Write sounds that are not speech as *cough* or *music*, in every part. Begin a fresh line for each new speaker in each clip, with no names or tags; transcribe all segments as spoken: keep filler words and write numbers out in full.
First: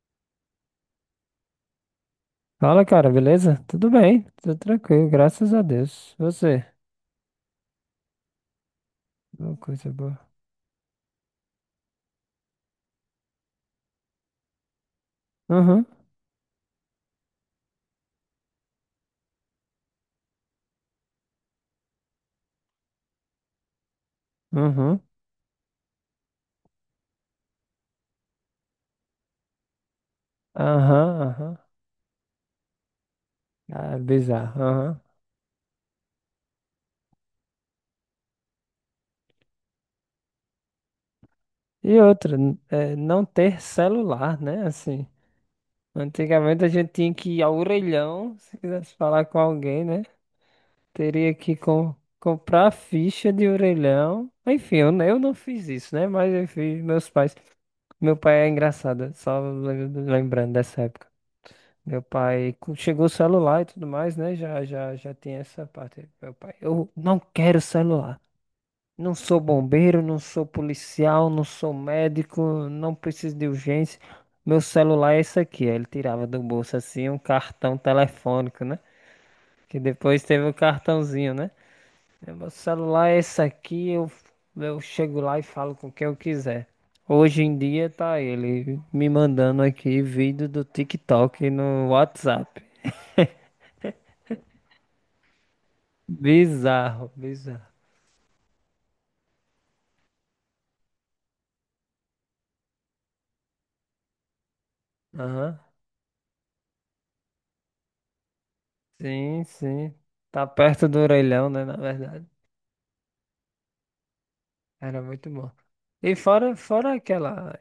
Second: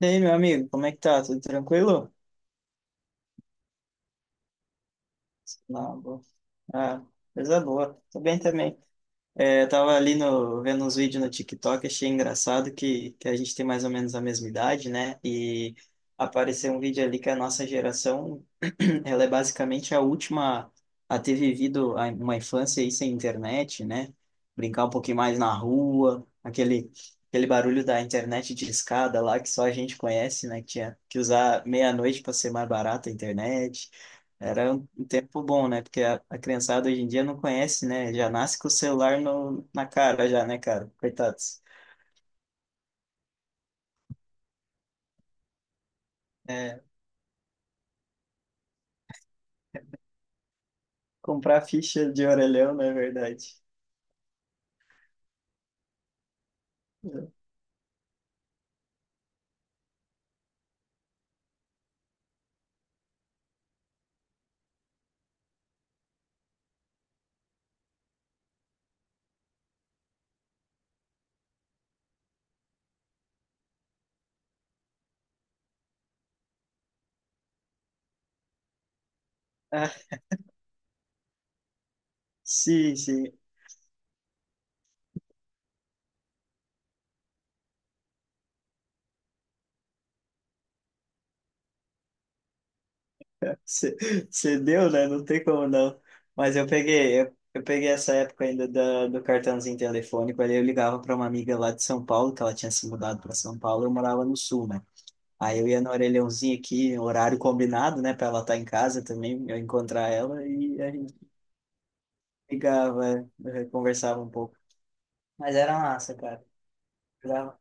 E aí, meu amigo, como é que tá? Tudo tranquilo?
Fala, cara, beleza? Tudo bem, tudo tranquilo, graças a
Não,
Deus.
boa.
Você?
Ah, coisa boa. Tô bem também.
Uma
É, eu
coisa
tava ali
boa.
no, vendo uns vídeos no TikTok, achei engraçado que, que a gente tem mais ou menos a mesma idade, né? E
Aham,
apareceu um vídeo ali que a nossa geração, *clears throat* ela é basicamente a última a ter vivido a- uma infância aí sem internet, né? Brincar um
aham,
pouquinho mais na rua, aquele, aquele barulho da internet de escada lá que só a gente conhece, né? Que tinha que
aham, aham.
usar meia-noite para ser mais barata a internet.
Ah, bizarro,
Era um
aham.
um tempo bom, né? Porque a, a criançada hoje em dia não conhece, né? Já nasce com o celular no, na cara, já, né, cara? Coitados.
E outra, n- é, não ter celular, né? Assim, antigamente a
É,
gente tinha que ir ao orelhão, se quisesse falar com alguém, né? Teria que
comprar
com,
ficha de
comprar
orelhão, não é
ficha de
verdade?
orelhão. Enfim, eu, eu não fiz isso, né? Mas eu fiz, meus pais.
É.
Meu pai é engraçado, só lem- lembrando dessa época. Meu pai co- chegou o celular e tudo mais, né? Já, já, já tem essa parte. Meu pai, eu não quero celular. Não sou bombeiro, não sou policial, não sou médico, não preciso de urgência. Meu celular é esse aqui. Aí ele tirava do bolso assim um cartão telefônico, né? Que
Ah,
depois teve o cartãozinho, né? É, meu
sim,
celular é
sim.
esse aqui, eu, eu chego lá e falo com quem eu quiser. Hoje em dia tá ele me mandando aqui vídeo do TikTok no WhatsApp.
Você você deu, né? Não tem como não. Mas eu
Bizarro,
peguei, eu, eu
bizarro.
peguei essa época ainda da, do cartãozinho telefônico. Aí eu ligava para uma amiga lá de São Paulo, que ela tinha se mudado para São Paulo, eu morava no Sul, né?
Aham.
Aí eu ia no orelhãozinho aqui, horário combinado, né? Para ela estar em casa
Sim,
também, eu
sim.
encontrar ela
Tá
e
perto
a
do
gente
orelhão, né? Na verdade.
ligava, é, é, conversava um pouco.
Era muito bom.
Mas era massa,
E
cara.
fora, fora aquela.
Jogava.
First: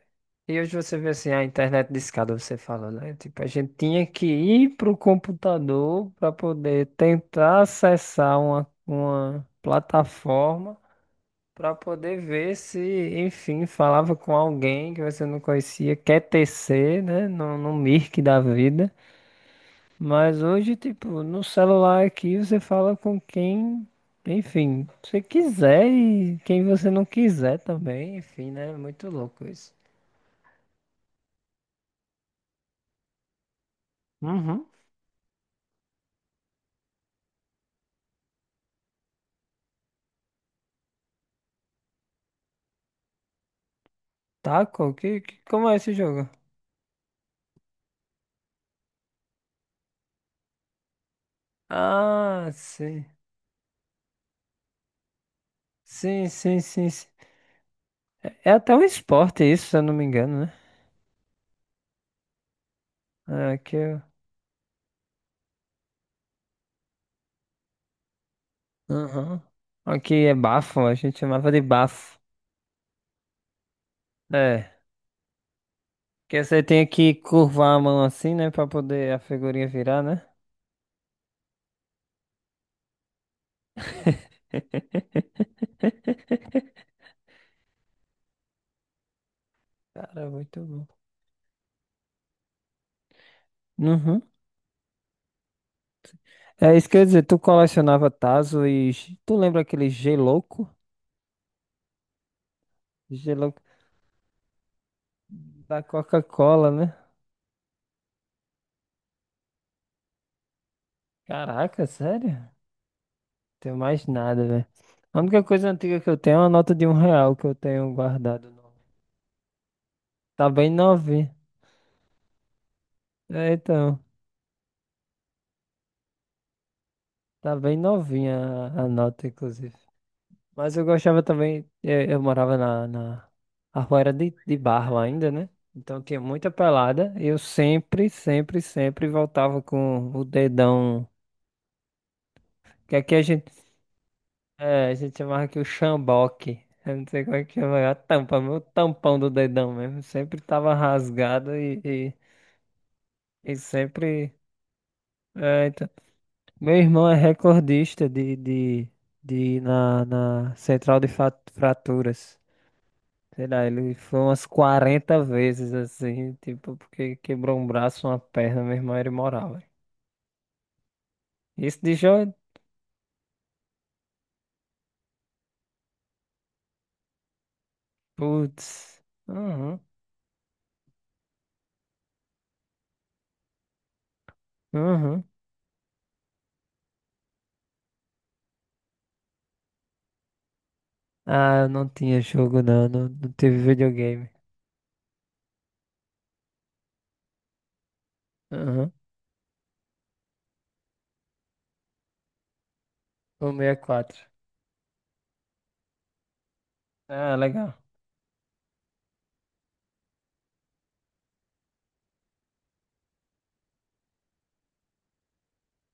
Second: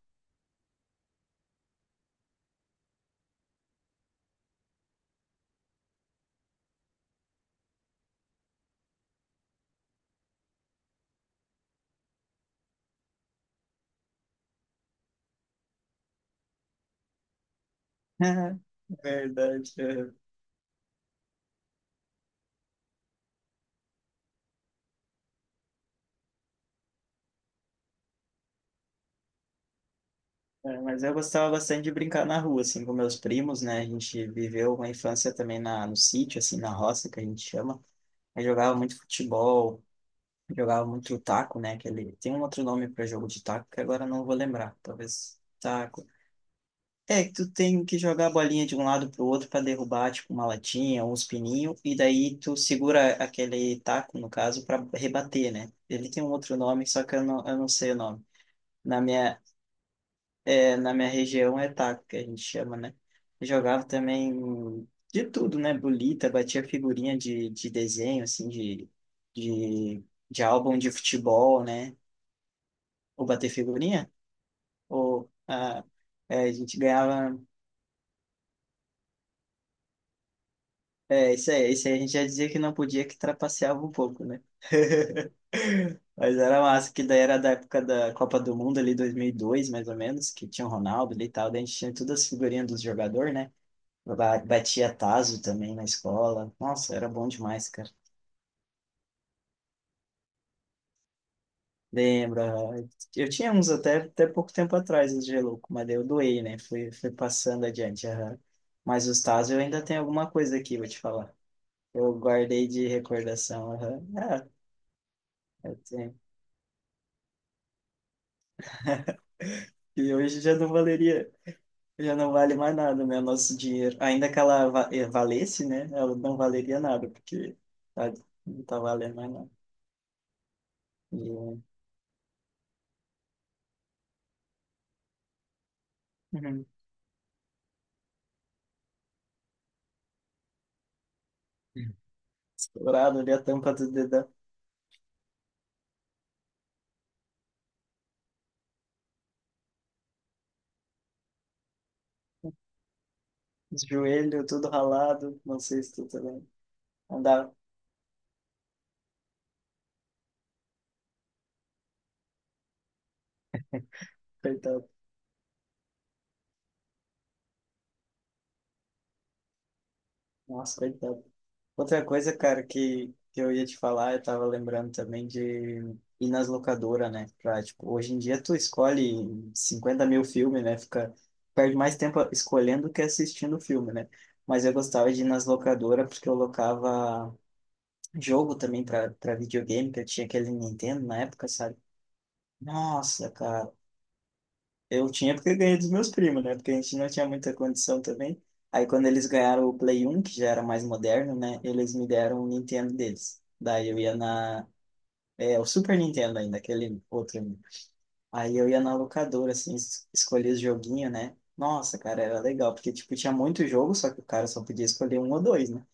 E hoje você vê assim, a internet discada, você fala, né? Tipo, a gente tinha que ir pro computador para poder tentar acessar uma, uma plataforma para poder ver se, enfim, falava com alguém que você não conhecia, Q T C, né? No, no Mirk da
*laughs*
vida.
Verdade, é.
Mas hoje, tipo, no celular aqui você fala com quem, enfim, você quiser e quem você não quiser também, enfim, né? Muito louco isso.
É, mas eu gostava bastante de brincar na rua, assim, com meus primos, né? A gente
Uhum.
viveu uma infância também na, no sítio, assim, na roça, que a gente chama. Aí jogava muito futebol, jogava muito taco, né? Aquele, tem um outro nome para jogo de taco que agora eu não vou lembrar.
Taco? Que,
Talvez
que- como é esse
taco.
jogo?
É que tu tem que jogar a bolinha de um lado pro outro para derrubar, tipo, uma latinha, uns pininhos, e daí
Ah,
tu
sim.
segura aquele taco, no caso, para rebater, né? Ele tem
Sim,
um outro
sim,
nome,
sim,
só
sim.
que eu não, eu não sei o nome.
É até um
Na minha,
esporte isso, se eu não me engano, né?
é, na minha região é taco, que a gente chama, né? Eu
É, aqui.
jogava
é-
também de tudo, né? Bolita, batia figurinha de, de desenho, assim, de,
Aham.
de,
Aqui é
de álbum
bafo,
de
a gente chamava de
futebol, né?
bafo.
Ou bater figurinha,
É,
ou... ah, é,
que
a
você
gente
tem que
ganhava.
curvar a mão assim, né, pra poder a figurinha virar, né?
É, isso aí, isso aí a gente já dizia que não podia, que trapaceava um pouco, né? *laughs* Mas era massa, que daí era da época da Copa do Mundo ali, dois mil e dois mais ou
Cara,
menos, que
muito
tinha o
bom.
Ronaldo ali e tal, daí a gente tinha todas as figurinhas dos jogadores, né?
Uhum.
Ba- Batia tazo também na escola.
É isso
Nossa,
que eu ia
era
dizer,
bom
tu
demais, cara.
colecionava Tazo. e. ge- Tu lembra aquele G-Louco?
Lembra? Eu tinha
G-Louco
uns até, até pouco tempo atrás, os Gelouco,
da
mas daí eu doei, né?
Coca-Cola,
Fui,
né?
fui passando adiante. Aham. Mas os tazos eu ainda tenho alguma coisa aqui, vou te falar.
Caraca,
Eu
sério? Não
guardei de recordação.
tenho
Aham.
mais nada,
Ah,
velho. A única coisa
eu
antiga que
tenho.
eu tenho é uma nota de um real que eu tenho guardado. no-
E hoje
Tá
já não
bem
valeria,
novinha.
já não vale mais nada, né? O
É,
nosso dinheiro.
então.
Ainda que ela va- eh, valesse, né? Ela não valeria nada,
Tá
porque
bem
tá-
novinha
não tá
a, a
valendo
nota,
mais nada.
inclusive. Mas eu gostava
E,
também. Eu, eu morava na, na. A rua era de, de barro ainda, né? Então tinha muita
uhum.
pelada. Eu sempre, sempre, sempre voltava com o dedão. Que aqui
Estourado
a
ali a
gente
tampa do dedão,
é, a gente chamava que o chamboque. Eu não sei como é que chama. A tampa, meu tampão do dedão mesmo. Sempre tava rasgado e, e, e
os
sempre.
joelhos tudo ralado, não
É,
sei
então.
se tu também.
Meu irmão é
Andar,
recordista de, de, de ir na, na central de fa- fraturas. Sei lá, ele foi umas
coitado.
quarenta vezes assim, tipo, porque quebrou um braço, uma perna, meu irmão era imoral, velho.
Nossa, coitado.
Isso de
Outra
jogo.
coisa, cara, que, que eu ia te falar, eu tava lembrando também de ir nas locadoras, né? Pra, tipo, hoje em dia tu
Putz.
escolhe
Uhum,
cinquenta mil filmes, né? Fica, perde mais tempo escolhendo que assistindo o filme, né? Mas eu gostava de
uhum.
ir nas locadoras porque eu locava jogo também pra, pra videogame, que eu tinha aquele Nintendo na época,
Ah, eu
sabe?
não tinha jogo não, não,
Nossa,
não teve
cara.
videogame.
Eu tinha porque eu ganhei dos meus primos, né? Porque a gente não tinha muita condição também. Aí quando eles ganharam o Play um, que já era mais moderno, né? Eles me deram o Nintendo deles.
O sessenta e
Daí eu ia
quatro
na... É, o Super Nintendo ainda, aquele
Ah,
outro.
legal.
Aí eu ia na locadora, assim, es- escolhia os joguinhos, né? Nossa, cara, era legal. Porque, tipo, tinha muito jogo, só que o cara só podia escolher um ou dois, né?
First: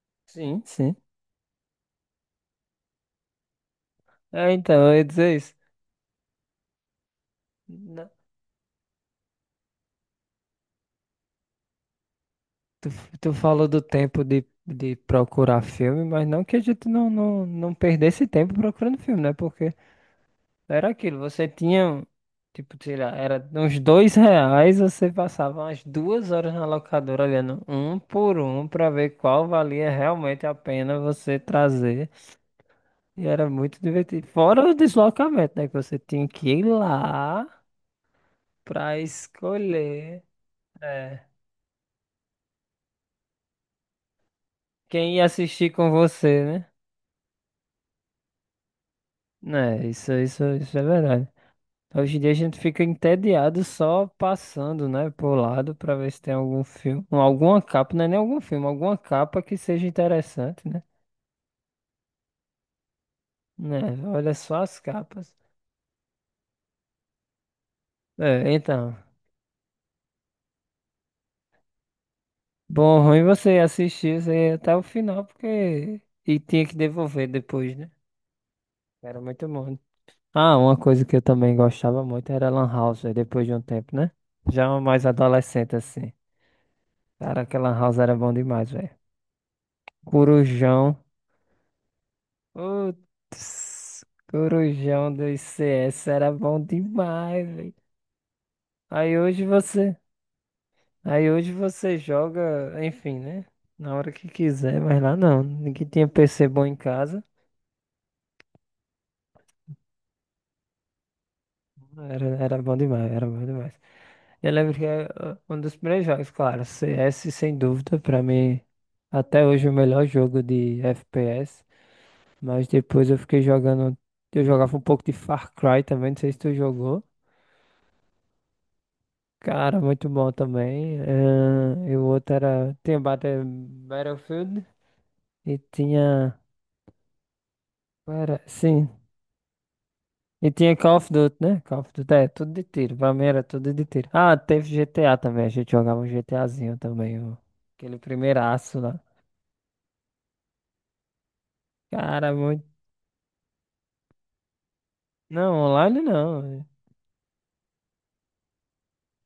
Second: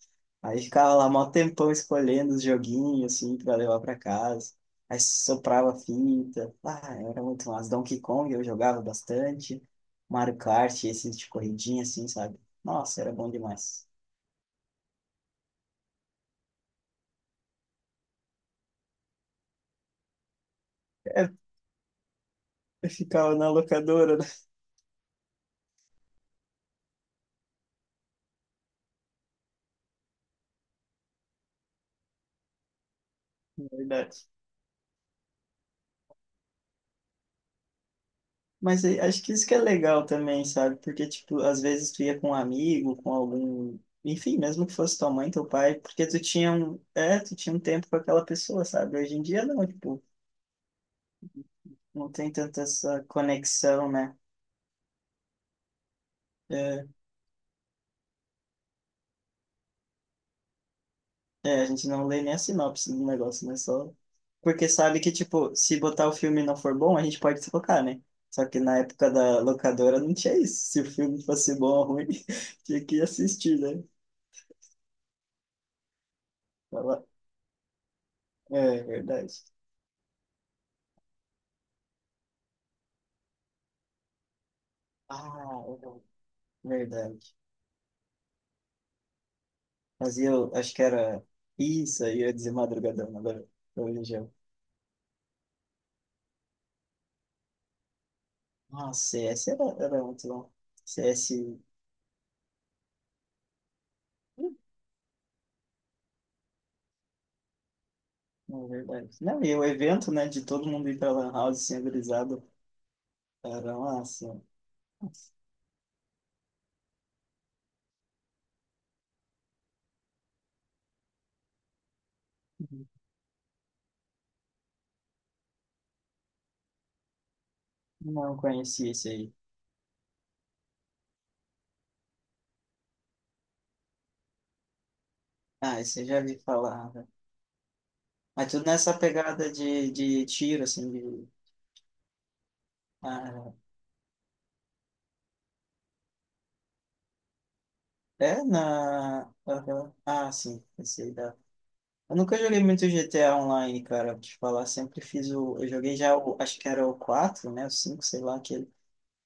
Aí
Sim, sim.
ficava lá mó tempão escolhendo os joguinhos, assim, pra levar pra
É,
casa.
então, eu
Aí
ia dizer isso.
soprava fita. Ah, era muito massa. Donkey
Na-
Kong eu jogava bastante. Mario Kart, esses de corridinha, assim, sabe?
Tu,
Nossa, era bom
tu falou do
demais.
tempo de, de procurar filme, mas não que a gente não, não, não perdesse tempo procurando filme, né? Porque era aquilo,
É,
você tinha, um, tipo,
eu
sei lá,
ficava
era
na
uns dois
locadora, né? *laughs*
reais, você passava umas duas horas na locadora olhando um por um pra ver qual valia realmente a pena você trazer. E era
na
muito divertido.
verdade.
Fora o deslocamento, né? Que você tinha que ir lá.
Mas
Pra
eh, acho que isso que é legal
escolher.
também, sabe? Porque,
É.
tipo, às vezes tu ia com um amigo, com algum... Enfim, mesmo que fosse tua
Quem ia
mãe, teu
assistir
pai,
com
porque tu
você,
tinha
né?
um... É, tu tinha um tempo com aquela pessoa, sabe? Hoje em dia, não,
Né,
tipo...
isso, isso, isso é verdade.
Não
Hoje em dia
tem
a gente
tanta
fica
essa
entediado
conexão,
só
né?
passando, né, por lado pra ver se tem algum
É,
filme, ou alguma capa, não é nem algum filme, alguma capa que seja interessante, né?
é, a gente não lê nem a sinopse do negócio, né? Só
Né, olha só
porque
as
sabe que,
capas.
tipo, se botar o filme e não for bom, a gente pode trocar, né? Só
É,
que na
então,
época da locadora não tinha isso. Se o filme fosse bom ou ruim, *laughs* tinha
bom,
que
ruim
assistir,
você
né?
assistir isso aí até o final, porque... E tinha que
Fala-
devolver depois, né?
é,
Era
verdade.
muito bom. Ah, uma coisa que eu também gostava muito era Lan House, véi, depois de um tempo, né? Já mais
Ah,
adolescente, assim.
é verdade.
Cara, aquela Lan House era bom demais, velho.
Mas eu acho que
Corujão.
era isso, aí eu ia dizer madrugadão agora.
Putz,
Religião.
Corujão do I C S era bom demais, velho.
Nossa,
Aí hoje
C S era,
você.
era muito bom.
Aí hoje
C S.
você joga, enfim, né? Na hora que quiser, mas lá não. Ninguém tinha P C bom em casa.
É verdade. Não, e o evento, né, de todo mundo ir pra Lan House sem
Era,
brisado,
era bom demais, era bom demais.
era massa.
Eu lembro que é
Nossa.
uh, um dos primeiros jogos, claro, C S sem dúvida, pra mim, até hoje o melhor jogo de F P S, mas
Uhum.
depois eu fiquei jogando, eu jogava um pouco de Far Cry também, não sei se tu jogou.
Não conheci esse aí.
Cara, muito bom também. eh, e o outro era, tinha Battle- Battlefield e
Ah, esse eu já vi
tinha,
falar, né?
qual era,
Mas tudo
sim,
nessa pegada de, de
e
tiro,
tinha
assim,
Call of
de...
Duty, né? Call of Duty, é, tudo de tiro. Pra mim era
Ah,
tudo de tiro. Ah, teve G T A também. A gente jogava um GTAzinho também. o- Aquele
é
primeiraço lá.
na... aham. Ah, sim, esse aí dá. Eu
Cara,
nunca joguei
muito.
muito G T A Online, cara, pra te falar. Sempre fiz
Não,
o... Eu joguei
online
já o...
não.
Acho
É.
que era o quatro né, o cinco sei lá, aquele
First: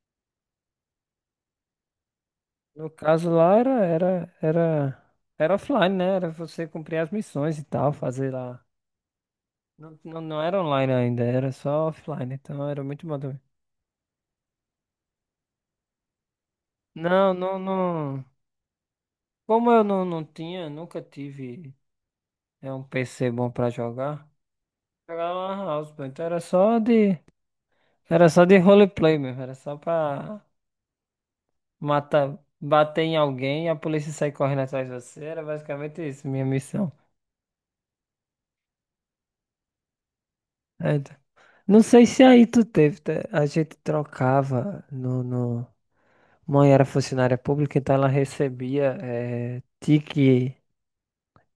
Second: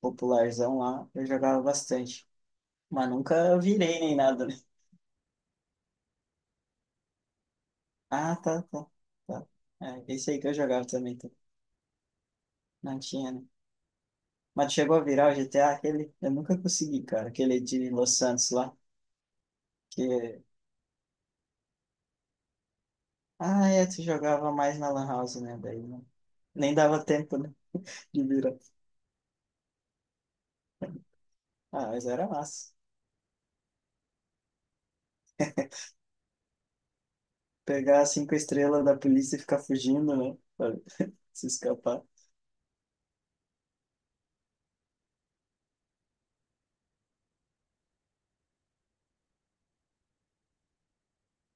popularzão lá. Eu jogava bastante.
No
Mas
caso lá
nunca
era,
virei nem
era,
nada, né?
era, era offline, né? Era você cumprir as missões e tal, fazer
Ah, tá,
lá.
tá, tá.
Não,
É,
não,
esse aí
não
que eu
era
jogava
online
também,
ainda,
tá?
era só offline. Então era
Não
muito bom
tinha,
também.
né? Mas chegou a virar o G T A, aquele... Eu nunca consegui, cara,
Não, não,
aquele de Los
não.
Santos lá,
Como eu não, não
que...
tinha, nunca tive é um P C bom
Ah,
pra
é, tu
jogar.
jogava mais na Lan
Jogava
House,
na
né?
Lan
Daí
House, pô.
não...
Então era
nem
só
dava
de.
tempo, né, de
Era só
virar.
de roleplay mesmo, era só pra
Ah, mas era
matar,
massa.
bater em alguém e a polícia sair correndo atrás de você. Era basicamente isso, minha missão.
Pegar as cinco estrelas da polícia e ficar fugindo, né? Pra
É, então.
se
Não
escapar.
sei se aí tu teve, tá? A gente trocava no, no... Mãe era funcionária pública, então ela recebia é, tique,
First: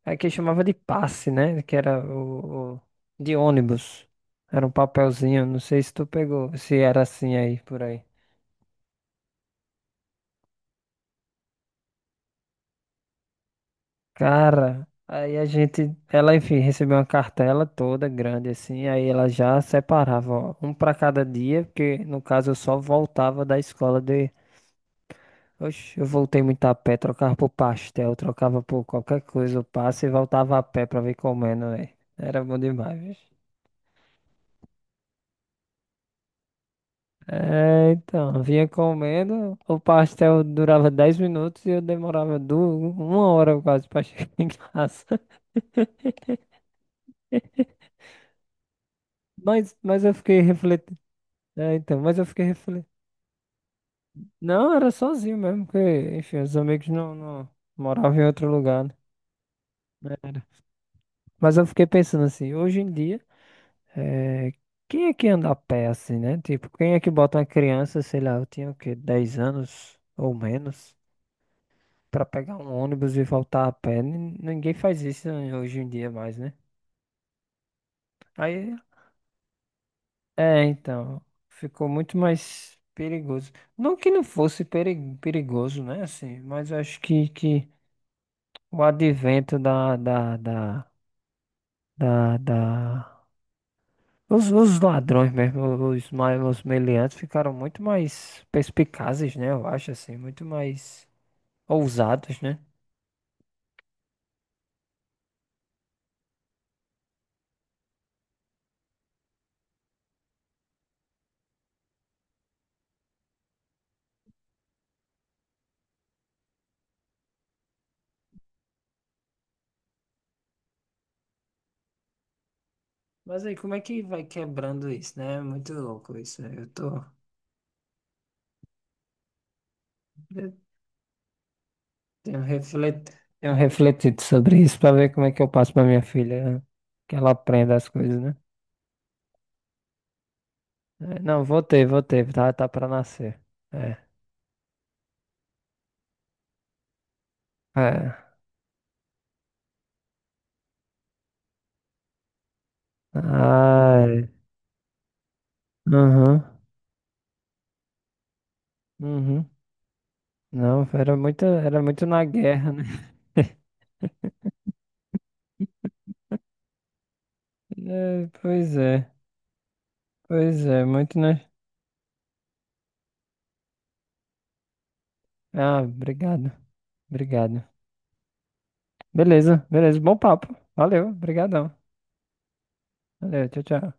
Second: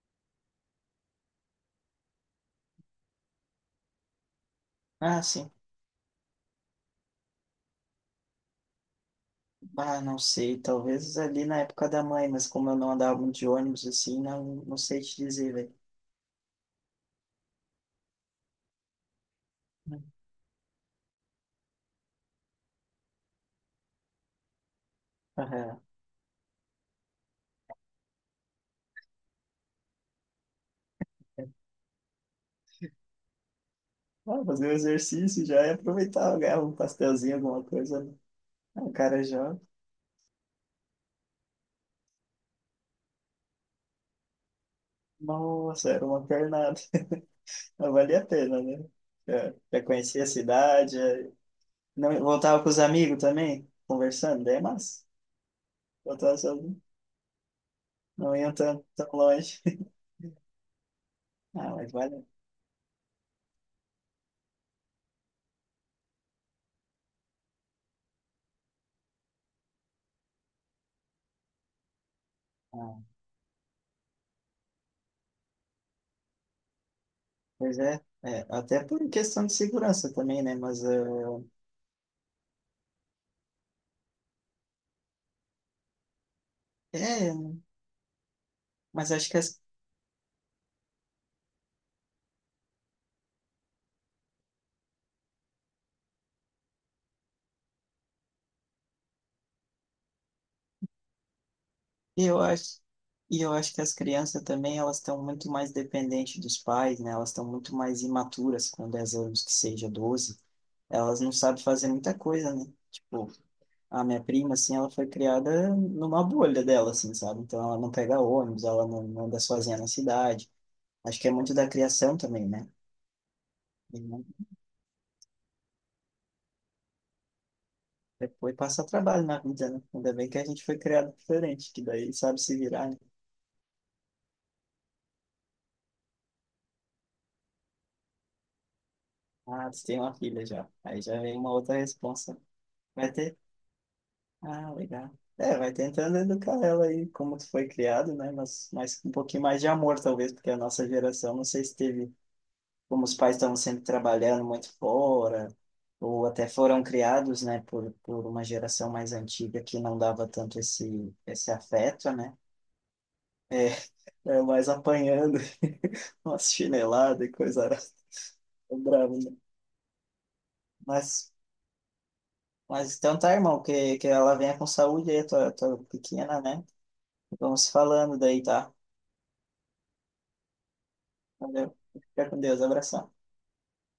aqui chamava de passe, né? Que era o, o- de ônibus. Era um
Ah,
papelzinho,
sim.
não sei se tu pegou, se era assim aí por aí.
Ah, não sei, talvez ali na época da mãe, mas como eu não andava muito de ônibus, assim, não, não
Cara,
sei te
aí a
dizer, velho.
gente, ela, enfim, recebeu uma cartela toda grande assim, aí ela já separava, ó, um pra cada dia, porque no caso eu só voltava da escola de,
Aham.
oxe, eu voltei muito a pé, trocava por pastel, trocava por qualquer coisa, eu passo e voltava a pé pra vir comendo, velho. Era bom demais, bicho.
Ah, fazer um exercício já e aproveitar, ganhar um pastelzinho, alguma
É,
coisa, né?
então, vinha
Ah, o cara já,
comendo, o pastel durava dez minutos e eu demorava duas, uma hora quase pra *laughs* chegar em casa. *laughs*
nossa, era uma pernada. Mas valia a pena, né? Já,
Mas,
já
mas eu
conhecia a
fiquei
cidade,
refletindo.
já-
É, então, mas
não,
eu fiquei.
voltava com os amigos também, conversando, daí é
Não, era
massa.
sozinho mesmo, porque, enfim,
Voltava
os
sozinho,
amigos não, não moravam em
não
outro
iam tão,
lugar, né?
tão longe. *laughs*
Era. Mas eu
Ah,
fiquei
mas
pensando
vale.
assim, hoje em dia, eh, quem é que anda a pé assim, né? Tipo, quem é que bota uma criança, sei lá, eu tinha o quê, dez anos ou menos, pra pegar um
Ah,
ônibus e voltar a pé? Nin- Ninguém faz isso hoje em dia mais, né?
pois é. É,
Aí,
até por questão de segurança também, né?
é,
Mas, eh,
então, ficou muito mais perigoso. Não que não fosse peri- perigoso, né? Assim, mas eu acho que,
é,
que o
mas acho que
advento
as...
da, da, da da, da... Os, os ladrões mesmo, os, ma- os meliantes ficaram muito mais perspicazes, né? Eu acho assim, muito mais
E eu
ousados, né?
acho, e eu acho que as crianças também, elas estão muito mais dependentes dos pais, né? Elas estão muito mais imaturas com dez anos, que seja doze. Elas não sabem fazer muita coisa, né? Tipo, a minha prima, assim, ela foi criada numa bolha dela, assim, sabe? Então ela não pega ônibus, ela não não anda sozinha na cidade. Acho que é muito da criação também, né?
Mas aí, como é
E
que vai
não-
quebrando isso, né? É muito louco isso, né? Eu tô...
depois passa trabalho na vida, né? Ainda bem que a
Eu
gente foi criado diferente, que daí
tenho
sabe se virar, né?
reflet... tenho refletido sobre isso pra ver como é que eu passo pra minha filha que ela aprenda as coisas, né?
Ah, você tem uma filha já. Aí
É,
já vem
não,
uma outra
voltei, voltei,
responsa.
tá, tá, pra
Vai ter.
nascer. É,
Ah, legal. É, vai tentando educar ela aí como tu foi
é.
criado, né? Mas, mas com um pouquinho mais de amor, talvez, porque a nossa geração, não sei se teve, como os pais estavam sempre
Ai,
trabalhando muito fora, ou
uhum,
até foram criados, né, por, por uma geração mais
uhum.
antiga que não dava tanto
Não,
esse,
era muito,
esse
era muito
afeto,
na
né?
guerra, né?
É,
*laughs*
*laughs* é mais apanhando, *laughs* umas chineladas e coisa *laughs* arada.
É, pois
É
é,
bravo, né?
pois é, muito,
Mas,
né?
mas então tá, irmão, que, que ela venha com saúde aí, tua, tua
Ah,
pequena,
obrigado,
né?
obrigado.
Vamos falando daí, tá?
Beleza, beleza, bom papo. Valeu,
Valeu.
obrigadão.
Fica com Deus. Abração.
Valeu, tchau, tchau.